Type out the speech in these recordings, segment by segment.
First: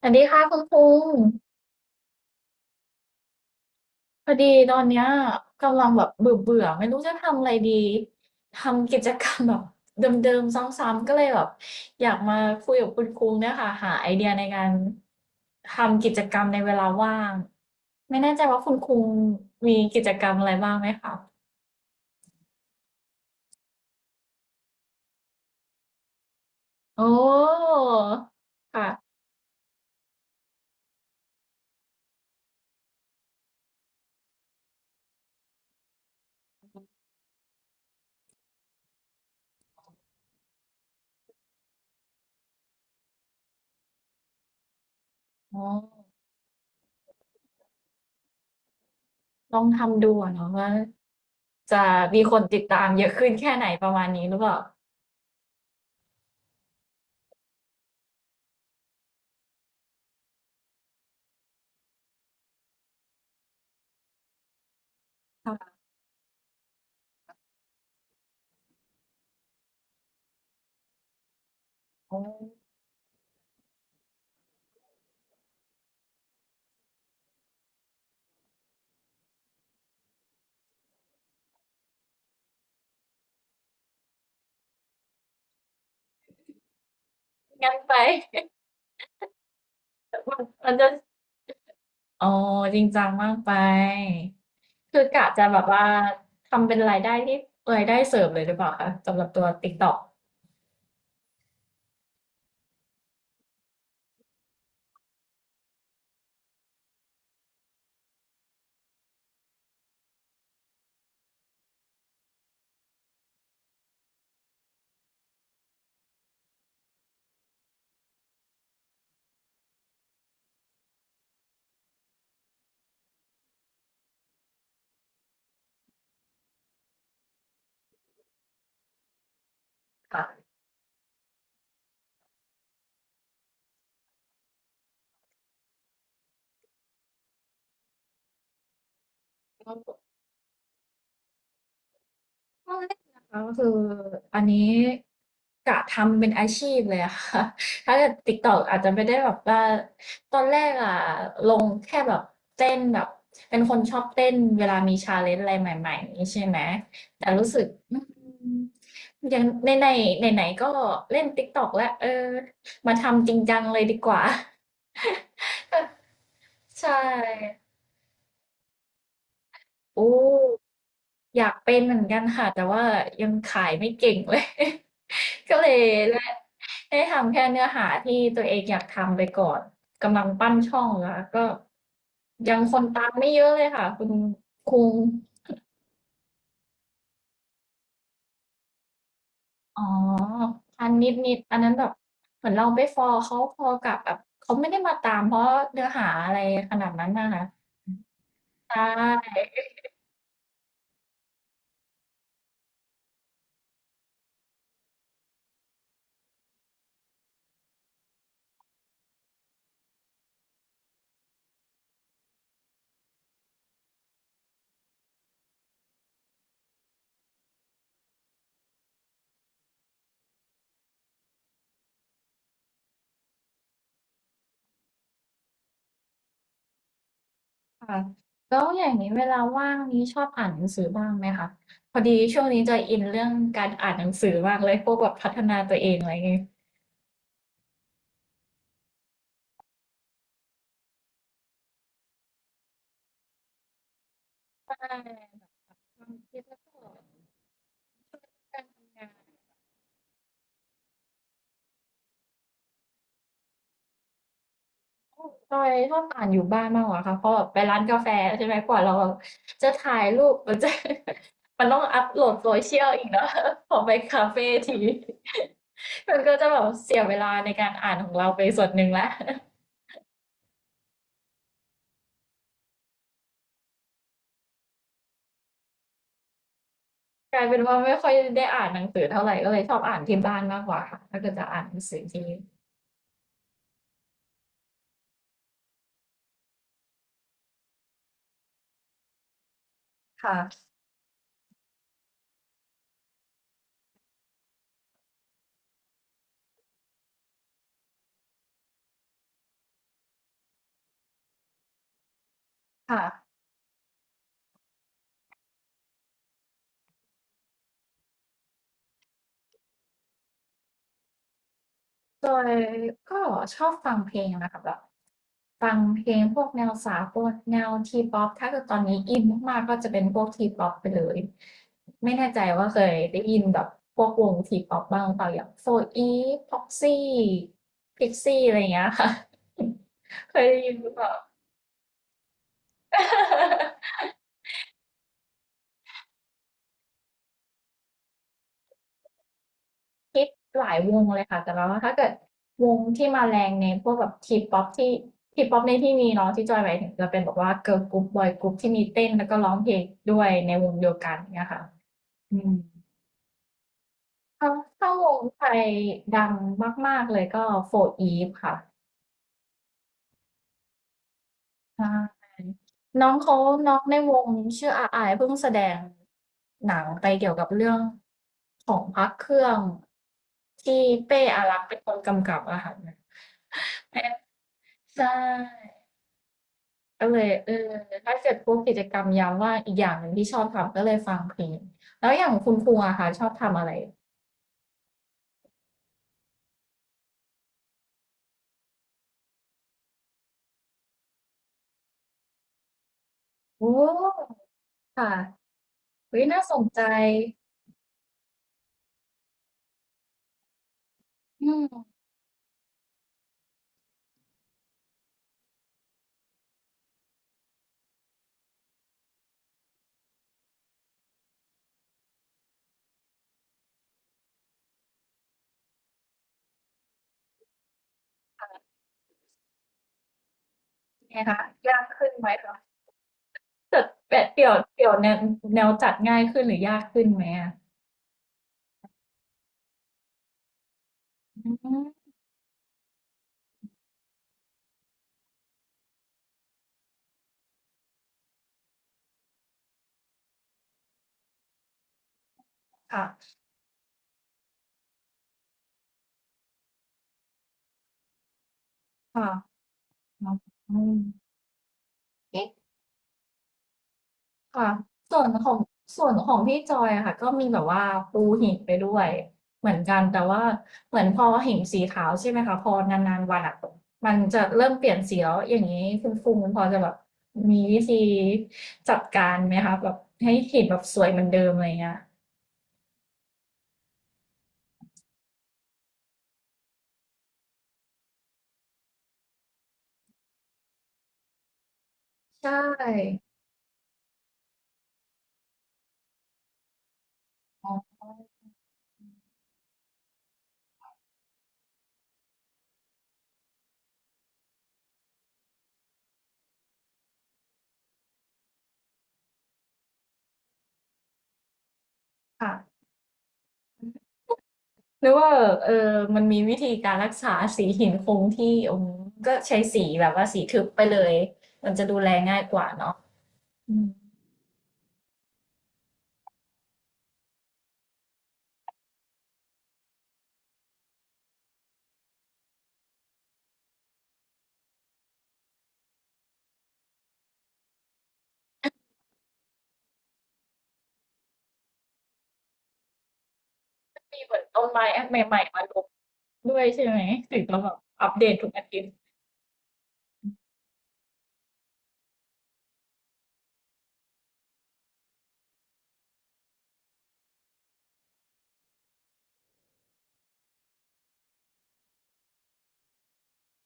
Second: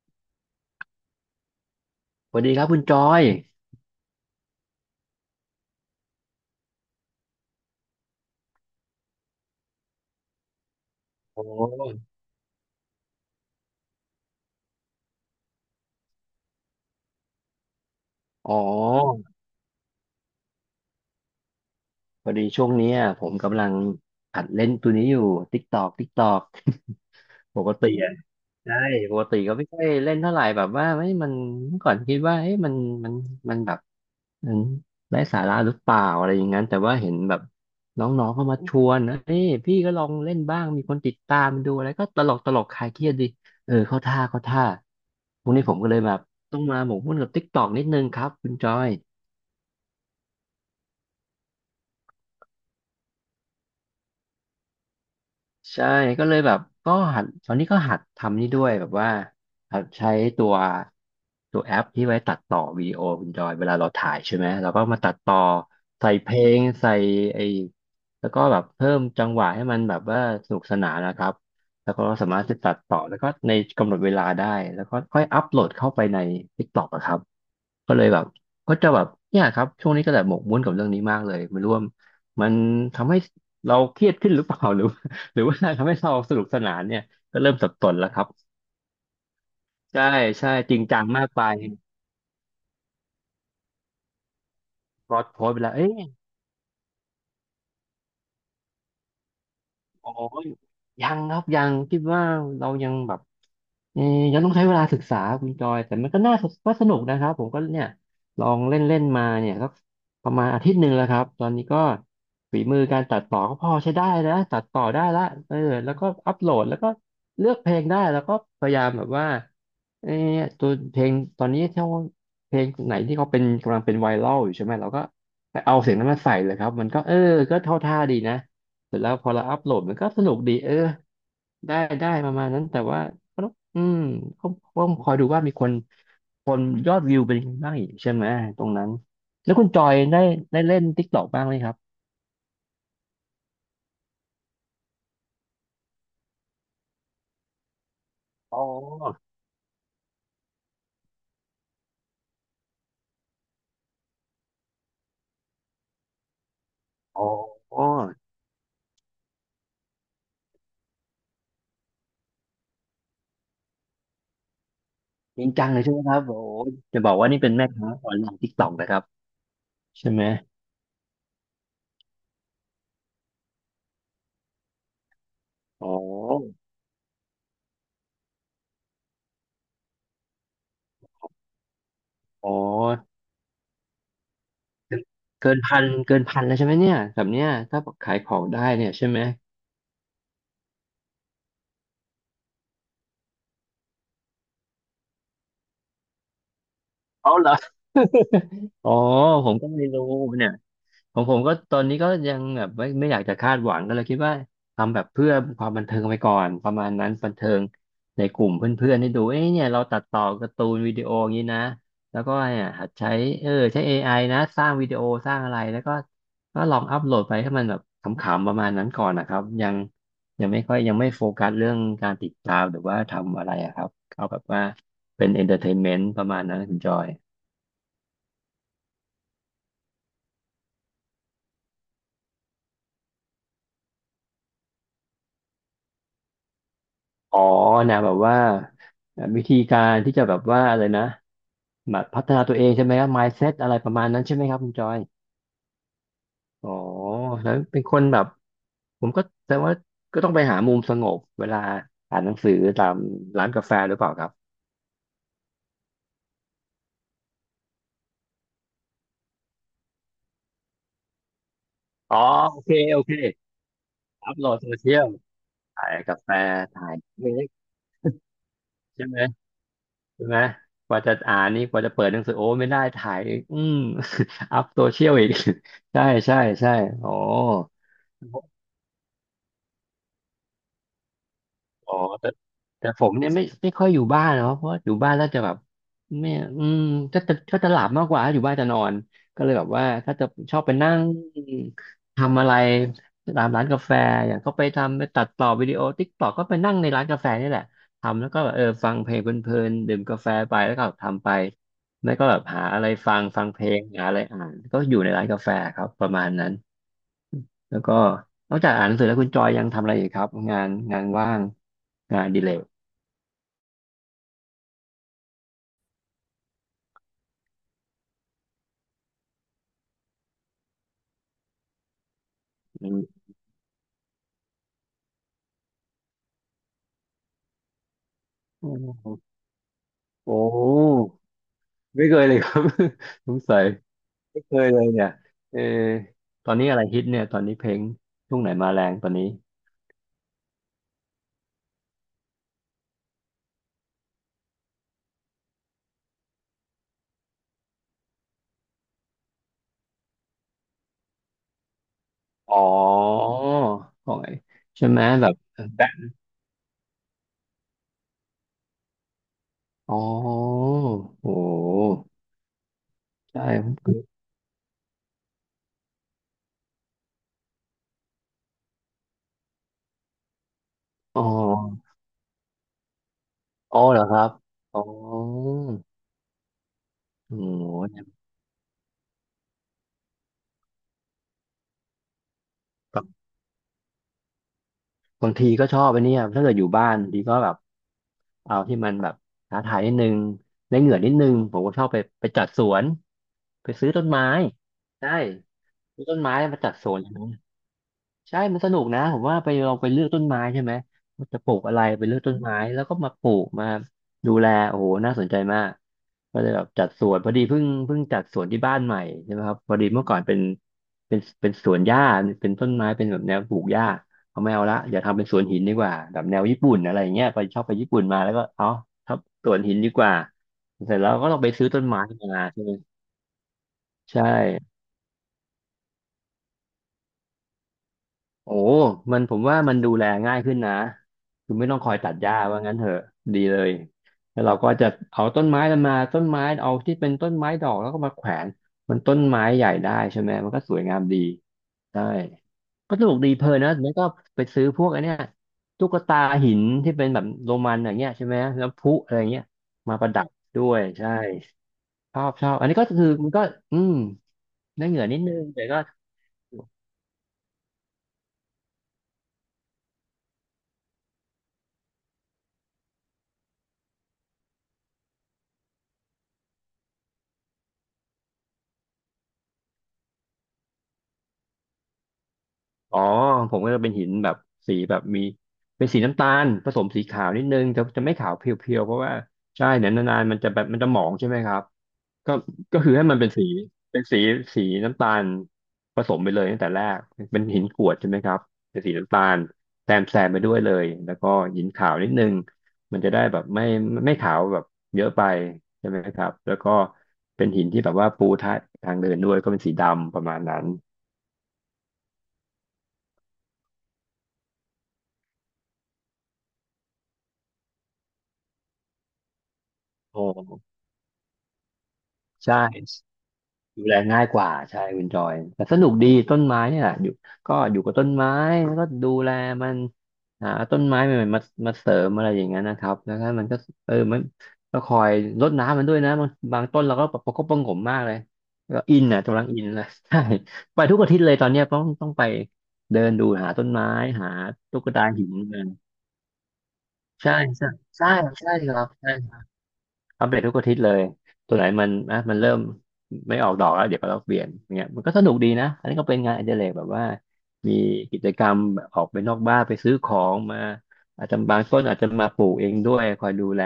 สวัสดีค่ะคุณคุงสวัสดีครับคุณจอยพอดีตอนเนี้ยกำลังแบบเบื่อเบื่อไม่รู้จะทำอะไรดีทำกิจกรรมแบบเดิมๆซ้ำๆก็เลยโอแบบอยา้กมาคุยกับคุณคุงเนี่ยค่ะหาไอเดียในการทำกิจกรรมในเวลาว่างไม่แน่ใจอ๋อว่าคุณคุงมีกิจกรรมอะไรบ้างไหมคะพอดีช่วงเนี้ยผมกำลังหัดเล่นตัวนี้อยู่ ติ๊ กตอกติ๊กตอกโอ้ปกติอะใช่ค่ะปกติก็ไม่ค่อยเล่นเท่าไหร่แบบว่าไม่มันเมื่อก่อนคิดว่าเฮ้ยมันมันแบบมันไร้สาระหรือเปล่าอะไรอย่างนั้น แต่ว่าเห็นแบบน้องๆเข้ามาชวนนะเฮ้ยพี่ก็ลองเล่นบ้าง มีคนติดตามดูอะไรก็ตลกตลกคลายเครียดดีเออเข้าท่าเข้าท่าพรุ่งอ๋อนี้ผมก็เลยแบบต้องมาหมกมุ่นกับติ๊กตอกนิดนึงครับคุณจอย ลองทำดูอะเนาะว่าจะมีคนติดตามเยอะขึ้นแค่ไหนประมาณนี้หรือเปล่าใช่ก็เลยแบบก็หัดตอนนี้ก็หัดทำนี่ด้วยแบบว่าหัดใช้ตัวตัวแอปที่ไว้ตัดต่อวิดีโอคุณจอยเวลาเราถ่ายใช่ไหมเราก็มาตัดต่อค่ะใส่เพลงใส่ไอ้แล้วก็แบบเพิ่มจังหวะให้มันแบบว่าสนุกสนานนะครับแล้วก็โอ้สามารถจะตัดต่อแล้วก็ในกำหนดเวลาได้แล้วก็ค่อยอัพโหลดเข้าไปใน TikTok อะครับก็เลยแบบก็จะแบบเนี่ยครับช่วงนี้ก็แบบหมกมุ่นกับเรื่องนี้มากเลยไม่รู้ว่ามันทำให้เราเครียดขึ้นหรือเปล่า หรือ หรือว่าทำให้เราสนุกสนานเนี่ยก็เริ่มสังั้บนสไป นแล้วครับใช่ใช่ มัจนริงจะ จังมากไปอ๋อจริงจังมากไปคือพลอกะดโพจะสแบไปบแล้วว่าเอ้ยทำเป็นรายได้ที่รายได้เสริมเลยหรือเปล่าคะสำหรับตัวติ๊กต อกโอ้ยยังครับยังคิดว่าเรายังแบบ เออยังต้องใช้เวลาศึกษาคุณจอย แต่มันก็น่าก็สนุกนะครับผมก็เนี่ยลองเล่นเล่นมาเนี่ยสักประมาณอาทิตย์หนึ่งแล้วครับ ตอนนี้ก็ฝีมือการตัดต่อก็พอใช้ได้แล้วตัดต่อได้ละเออแล้วก็อัปโหลดแล้วก็เลือกเพลงได้แล้วก็พยายามแบบว่าเออตัวเพลงตอนนี้ถ้าเพลงไหนที่เขาเป็นกำลังเป็นไวรัลอยู่ใช่ไหมเราก็ไปเอาเสียงนั้นมาใส่เลยครับ มันก็เออก็เท่าท่าดีนะเสร็จแล้วพอเราอัปโหลดมันก็สนุกค่ดีเออได้ได้ประมาณนั้นแต่ว่า อืมก็คอยดูว่ามีคนยอดวิวเป็นยังไงบ้างอีกใช่ไหมตรงนั้นแล้วคุณะ จอยได้ได้เล่น t ิ k กต k อกบ้างไหมครับตอนแรกนะคะก็คืออันนี้กะทำเป็นอาชีพเลยอะค่ะ ถ้าเกิด อ๋ TikTok ออาจจะไม่ได้แบบว่าตอนแรกอะลงแค่แบบเต้นแบบเป็นคนชอบเต้นเวลามีชาเลนจ์อะไรใหม่ๆนี้ใช่ไหมอ๋แต่รู้สึกออืมยังในนไหนๆไหนๆก็เล่น TikTok แล้วมาทำจริงจังเลยดีกว่า จริงจังเลยใช่ไหมครับโอ้โห ใช่ จะบอกว่านี่เป็นแม่ค้าออนไลน์ติกตอกนะครับใช่โอ้ไหมอยากเป็นเหมือนกันค่ะแต่ว่ายังขายไม่เก่งเลย ก็เลยอ๋อได้ได้ทำแค่เนื้อหาที่ตัวเองอยากทำไปก่อนกำลังปั้นช่องแล้วก็อ๋อยังคนตามไม่เยอะเลยค่ะคุณคุงเกินพันเกินพันแล้วใช่ไหมเนี่ยแบบเนี้ยถ้าขายของได้เนี่ยใช่ไหมอ๋อพันนิดนิดอันนั้นแบบเหมือนเราไปฟอลเขาพอกับแบบเขาไม่ได้มาตามเพราะเนื้อหาอะไรขนาดนั้นนะเอาคะเหรอใชอ๋อ่ ผมก็ไม่รู้เนี่ย ของผมก็ตอนนี้ก็ยังแบบไม่อยากจะคาดหวังก็เลยคิดว่าทำแบบเพื่อความบันเทิงไปก่อนประมาณนั้นบันเทิงในกลุ่มเพื่อนๆให้ดูเอ้ยเนี่ยเราตัดต่อการ์ตูนวิดีโออย่างนี้นะแล้วก็เนี่ยหัดใช้ใช้ AI นะสร้างวิดีโอสร้างอะไรแล้วก็ลองอัพโหลดไปให้มันแบบขำๆประมาณนั้นก่อนนะครับยังไม่ค่อยยังไม่โฟกัสเรื่องการติดตามหรือว่าทำอะไรอะครับเอาแบบว่าเป็นเอนเตอร์เทนเมนต์ประมาณนั้นคุณจอย ค่ะแล้วอย่างนี้เวลาว่างนี้ชอบอ่านหนังสือบ้างไหมคะพอดีช่วงนี้จะอินเรื่องการอ่านหนังสือมากเลยพวกแบบพัฒนาตัวเองอะไรงี้อ๋อนะแบบว่าวิธีการที่จะแบบว่าอะไรนะแบบพัฒนาตัวเองใช่ไหมครับ mindset อะไรประมาณนั้นใช่ไหมครับคุณใช่จอยความคิดแล้วอ๋ก็อแล้วเป็นคนแบบการทำผงามนก็แต่ว่าก็ต้องไปหามุมสงบเวลาอ่านหนังสือตามร้านกาแฟหรือเปล่าครับจอยชอบอ่านอยู่บ้านมากกว่าค่ะเพราะแบบไปร้านกาแฟใช่ไหมกว่าเราจะถ่ายรูปมันจะ มันต้องอัปอ๋อโหลด โอเค social โออีกเคเนาะพอไปคาอัเฟพโหลดโซที เชียลถ่าย มักานแฟก็จะแบบถ่าเสียยเวลาเค้ในกการอ่านของเราไปส่วนหนึ่งแล้ว ใช่ไหมใช่ไหมกว่าจะอ่านนี่กว่าจะเปิดหนังสือโอ้ไม่ได้ถ่ายอีก อัพโซเชียลอีก ใช่ใช่ใช่อ๋อ กลายเป็นว่าไม่ค่อยได้อ่านหนังสือเท่าไหรก็เลยชอบอ่านที่บ้านมากกว่าค่ะถ้าเกิดจะอ่านหนังอ๋อสือที่แต่แต่ผมเนี่ยไม่ค่อยอยู่บ้านเนาะเพราะอยู่บ้านแล้วจะแบบไม่อืมก็จะก็จะหลับมากกว่าอยู่บ้านจะนอนก็เลยแบบว่าถ้าจะค่ะชอบไปนั่งทำอะไรตามร้านกาแฟอย่างก็ไปทำไปตัดต่อวิดีโอติ๊กต็อกก็ไปนั่งในร้านกาแฟนี่แหละทำแล้วก็แบบเออฟังเพลงเพลินๆดื่มกาแฟไปแล้วก็ทำไปแล้วก็แบบหาอะไรค่ะฟังเพลงหาอะไรอ่านก็อยู่ในร้านกาแฟครับประมาณนั้น แล้วก็นอกจากอ่านหนังสือแล้วคุณจอยยังทำอะไรอีกครับงานว่างงานโดอดิเลยกก็ชอบฟังเพลงนะคะแบบฟังเพลงพวกแนวสากลแนว T-pop ถ้าเกิดตอนนี้อินมากๆก็จะเป็นพวก T-pop ไปเลยไม่แน่ใจว่าเคยได้ยินแบบพวกวง T-pop บ้างหรือเปล่าอย่าง 4EVE PROXY PIXXiE อะไรอย่างเงี้ยค่ะ โ อ้เคยได้โหยินหรือเปล่า ไม่เคยเลยครับ สงสัยไม่เคยเลยเนี่ยเออตอนนี้อะไรฮิตเนี่ยตอนนี้เพลงช่วงไหนมาแรงตอนนี้คิดหลายวงเลยค่ะแต่แล้ว่าถ้าเกิดวงที่มาแรงในพวกแบบทีป๊อปที่ทีป๊อปในที่นี้เนาะที่จอยหมายถึงจะเป็นแบบว่าเกิร์ลกรุ๊ปบอยกรุ๊ปที่มีเต้นแล้วก็ร้องเพลงด้วยในวงเดียวกันเนี่ยค่ะอืมอ๋อของไอ้ถ้าใช่ไหมวงแบบไทยแบ็คดังมากๆเลยก็โฟร์อีฟค่ะอ๋อโอ้โใหช่น้องเขาใช่ผน้อมงเคในยวงชื่ออาอายเพิ่งแสดงหนังไปเกี่ยวกับเรื่องของพระเครื่องที่อ๋เป้ออารักษ์เป็นคนกำกับอะค่ะ อ๋อเหรอครับอ๋อใช่ก็เลยโอ้โถ้าเกิดพวกกิจกรรมยามว่างอีกอย่างหนึ่งที่ชอบทำก็เลยฟังเพลงแล้วอย่างคุณครูอะค่ะชห อบทำอะไรบางทีก็ชอบไปเนี่ยถ้าเกิดอยู่บ้านบางทีก็แบบเอาที่มันแบบท้าทายนิดนึงได้เหงื่อนิดนึง ผมก็ชอบไปจัดสวนไปโอ้ซื้อต้นไม้คใช่่ะซื้อต้เฮ้นยไม้น่าสมานจัดใจสวน ใช่มันสนุกนะผมว่าไปลองไปเลือกต้นไม้ใช่ไหมว่าจะอืปลูกมอะไรไปเลือกต้นไม้แล้วก็มาปลูกมาดูแลโอ้โหน่าสนใจมากก็เลยแบบจัดสวนพอดีเพิ่งจัดสวนที่บ้านใหม่ใช่ไหมครับพอดีเมื่อก่อนเป็นสวนหญ้าเป็นต้นไม้เป็นแบบแนวปลูกหญ้าเอาไม่เอาละอย่าทำเป็นสวนหินดีกว่าแบบแนวญี่ปุ่นอะไรอย่างเงี้ยไปชอบไปญี่ปุ่นมาแล้วก็เอาทับสวนหินดีกว่าเสร็จแล้วไงก็ต้คะองไปซื้อยาต้กนไม้ขึ้นไหมมาคะใช่ไหมเกิดแปใชดเดี่ยว่ เดี่ยวแนวแนวจัดง่ายขึ้นหรือยากขึ้นไหมอะโอ้มันผมว่ามันดูแลง่ายขึ้นนะคือือไม่ต้องคอยตัมดหญ้าว่างั้นเถอะดีเลยแล้วเราก็จะเอาต้นไม้มันมาต้นไม้เอาที่เป็นต้นไม้ดอกแล้วก็มาแขวนมันต้นไม้ใหญ่ได้ใช่ไหมมันก็สวยงามดีใช่ก็สนุกดีค่ะเพลินนะแล้วก็ไปซื้อพวกไอ้เนี่ยตุ๊กตาหินที่เป็นแบบโรมันอย่างเงี้ยใช่ไหมแล้วพลุอะไรค่ะเงี้ยมาประดับด้วอืยม ใช่ชอบอันนี้ก็คือมันก็อืมค่ะได้เหงื่อนิส่ดวนนึงของแต่ก็ ส่วนของพี่จอยอะค่ะก็มีแบบว่าปูหินไปด้วยเหมือนกันแต่ว่าเหมือนพอหินสีขาวใช่ไหมคะพอนานๆวันอะมันจะเริ่มเปลี่ยนสีแล้วอย่างนี้คุณฟูมิพอจะแบบมีวิธีจัดการไหมคะแบบให้หินแบบสวยเหมือนเดิมอะไรเงี้ยอ๋อผมก็จะเป็นหินแบบสีแบบมีเป็นสีน้ำตาลผสมสีขาวนิดนึงจะไม่ขาวเพียวๆเพราะว่าใช่เนี่ยวนานๆมันจะแบบมันจะหมองใช่ไหมครับก็ใชก็คือให้มัน่เป็นสีเป็นสีน้ำตาลผสมไปเลยตั้งแต่แรกเป็นหินอ๋กรวดอใช่ไหมครับเป็นสีน้ำตาลแซมไปด้วยเลยแล้วก็หินขาวนิดนึงมันจะได้แบบไม่ขาวแบบเยอะไปใช่ไหมครับแล้วก็เป็นหินที่แบบว่าปูทะทางเดินด้วยก็เป็นสีดำประมาณนั้นค่ะหรือว่าเออมันมีวิธีการรักษาสีหินคงที่อืมก็ใช้สีแบบโอ้ว่าสีทึบไปเลยมันจะดูแลง่ายกใช่ ว่าเนาะอืดูม แลง่ายกว่าใช่คุณจอยแต่สนุกดีต้นไม้เนี่ยอยู่ก็อยู่กับต้นไม้แล้วก็ดูแลมันหาต้นไม้ใหม่ๆมามาเสริมอะไรอย่างเงี้ยนะครับแล้วถ้มันก็เออมันก็คอยรดน้ำมันด้วยนะบางต้นเราก็ประคบประหงมมากเลยก็อินอ่ะกำลังอินเลย ใช่ไปทุกอาทิตย์เลยตอนเนี้ยต้องไปเดินดูหาต้นไม้มีหาเหมือนต้นตุ๊ไม้กอัตานหินใหม่ๆกัมานลงด้วยใช่ไหมใช่ถึงต้ใช่แบบใช่อัปเดตทุใช่กอาคทิรัตย์บ อัปเดตทุกอาทิตย์เลยตัวไหนมันอ่ะมันเริ่มไม่ออกดอกแล้วเดี๋ยวก็เราเปลี่ยนอย่างเงี้ยมันก็สนุกดีนะอันนี้ก็เป็นงานอดิเรกแบบว่ามีกิจกรรมแบบออกไปนอกบ้านไปซื้อของมาอาจจะบางต้นอาจจะมาปลูกเองด้วยคอยดูแล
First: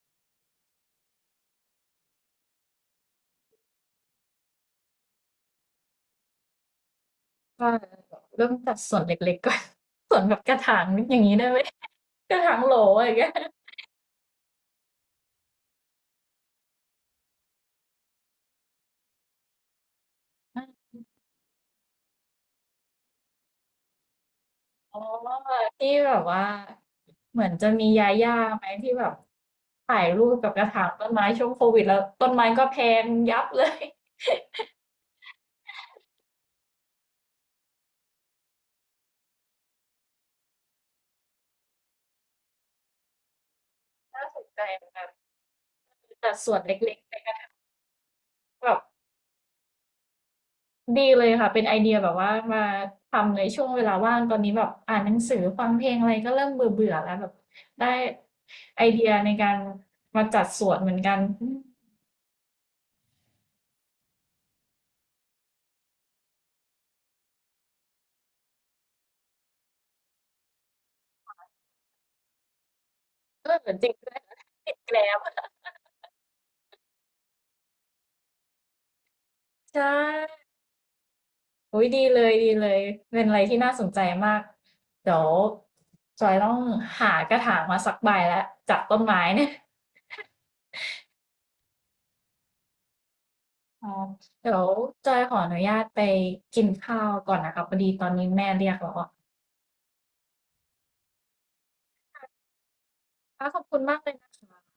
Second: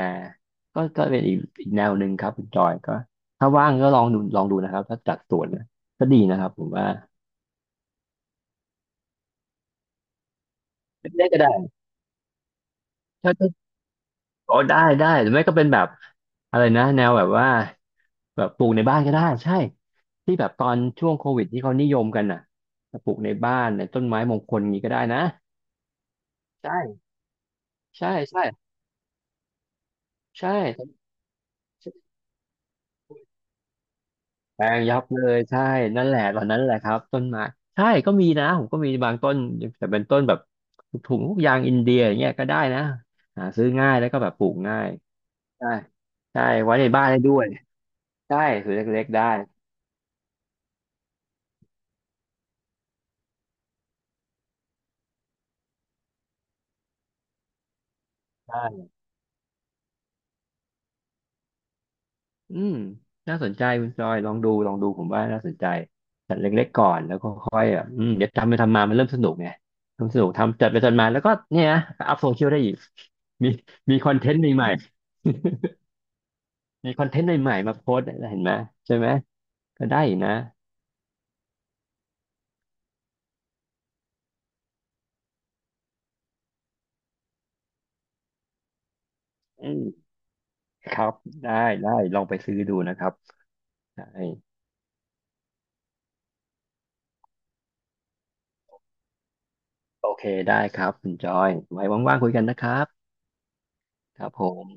ก็ก็เป็นอีกแนวหนึ่งครับคุณจอยก็ถ้าว่างก็ลองดูลองดูนะครับถ้าจัดสวนนะก็ดีนะครับผมว่าว่าเริ่มจากส่วนเล็กๆก่อน ส่วนแบบกระถางอย่างเล่นๆนี้ก็ได้ได้ ไหม กระถางโหลอะไรอย่างเงี้ยอ๋อได้ได้หรือไม่ก็เป็นแบบอะไรนะแนวแบบว่าแบบปลูกในบ้านก็ได้ใช่ที่แบบตอนช่วงโควิดที่เขานิยมกันน่ะปลูกในบ้านในต้นไม้มงคลนี้ก็อ๋อได้นะที่แบบว่าใช่เหมือนจะมียาใช่ย่าใช่ไหมที่แบบถ่ายรูปกัใช่บกระถางต้นไม้ช่วงโควิดแล้วต้นไม้ก็แพงยับเลย แปลงยับเลยใช่นั่นแหละตอนนั้นแหละครับต้นไม้ใช่ก็มีนะผมก็มีบางต้นแต่เป็นต้นแบบถุงพวกยางอินเดียอย่างเงี้ยก็ได้นะหาซื้อง่ายแล้วก็แบบปลู กใจง่ายัใช่แต่ใช่ส่วนเไว้ในล็กบ้านๆในได้กด้ระวถายงใช่ถือแบบ เล็กๆได้ ดีเลยค่ะเป็นไอเดียแบบว่ามาทำในช่วงเวลาว่างตอนนี้แบบอ่านหนังสือฟังเพลงอะไรก็เริ่มเบื่อเบื่อแล้วแบบได้ไอเดียในการมาจัดสวนเหมือนกันอืมอืมน่าสนใจคุณจอยลองดูลองดูผมว่าน่าสนใจจัดเล็กๆก่อนแล้วก็ค่อยแบบอืมเดี๋ยวทำไปทำมามันเริ่มสนุกไงเริ่มสนุกทำจัดไปจัดมาแล้วก็เนี่ยนะอัพโซเชียลได้อีกเอมีอจริงมีคด้อวนยเทนนะต์ใหม่ติดแกล้มๆมีคอนเทนต์ใหม่ๆมาโพสต์เห็นไหมใช่ไหมก็ใช่ได้นะอุ้ยดีเลยดีเลยเป็นอะไรที่น่าสนใจมากเดี๋ยวจอยต้องหากระถางมาสักใบแล้วจากต้นไม้เนี่ยอืมครับได้ได้ลองไปซื้อดูนะครับอ๋อได้เดี๋ยวจอยขออนุญาตไปกินข้าวก่อนนะคะพอดีตอนนี้แม่เรียกแล้วอะโอเคได้ครับคุณจอยไว้ว่างๆคุยกันนะครับค่ะขอบคุณมากเลยครันะบคผมะ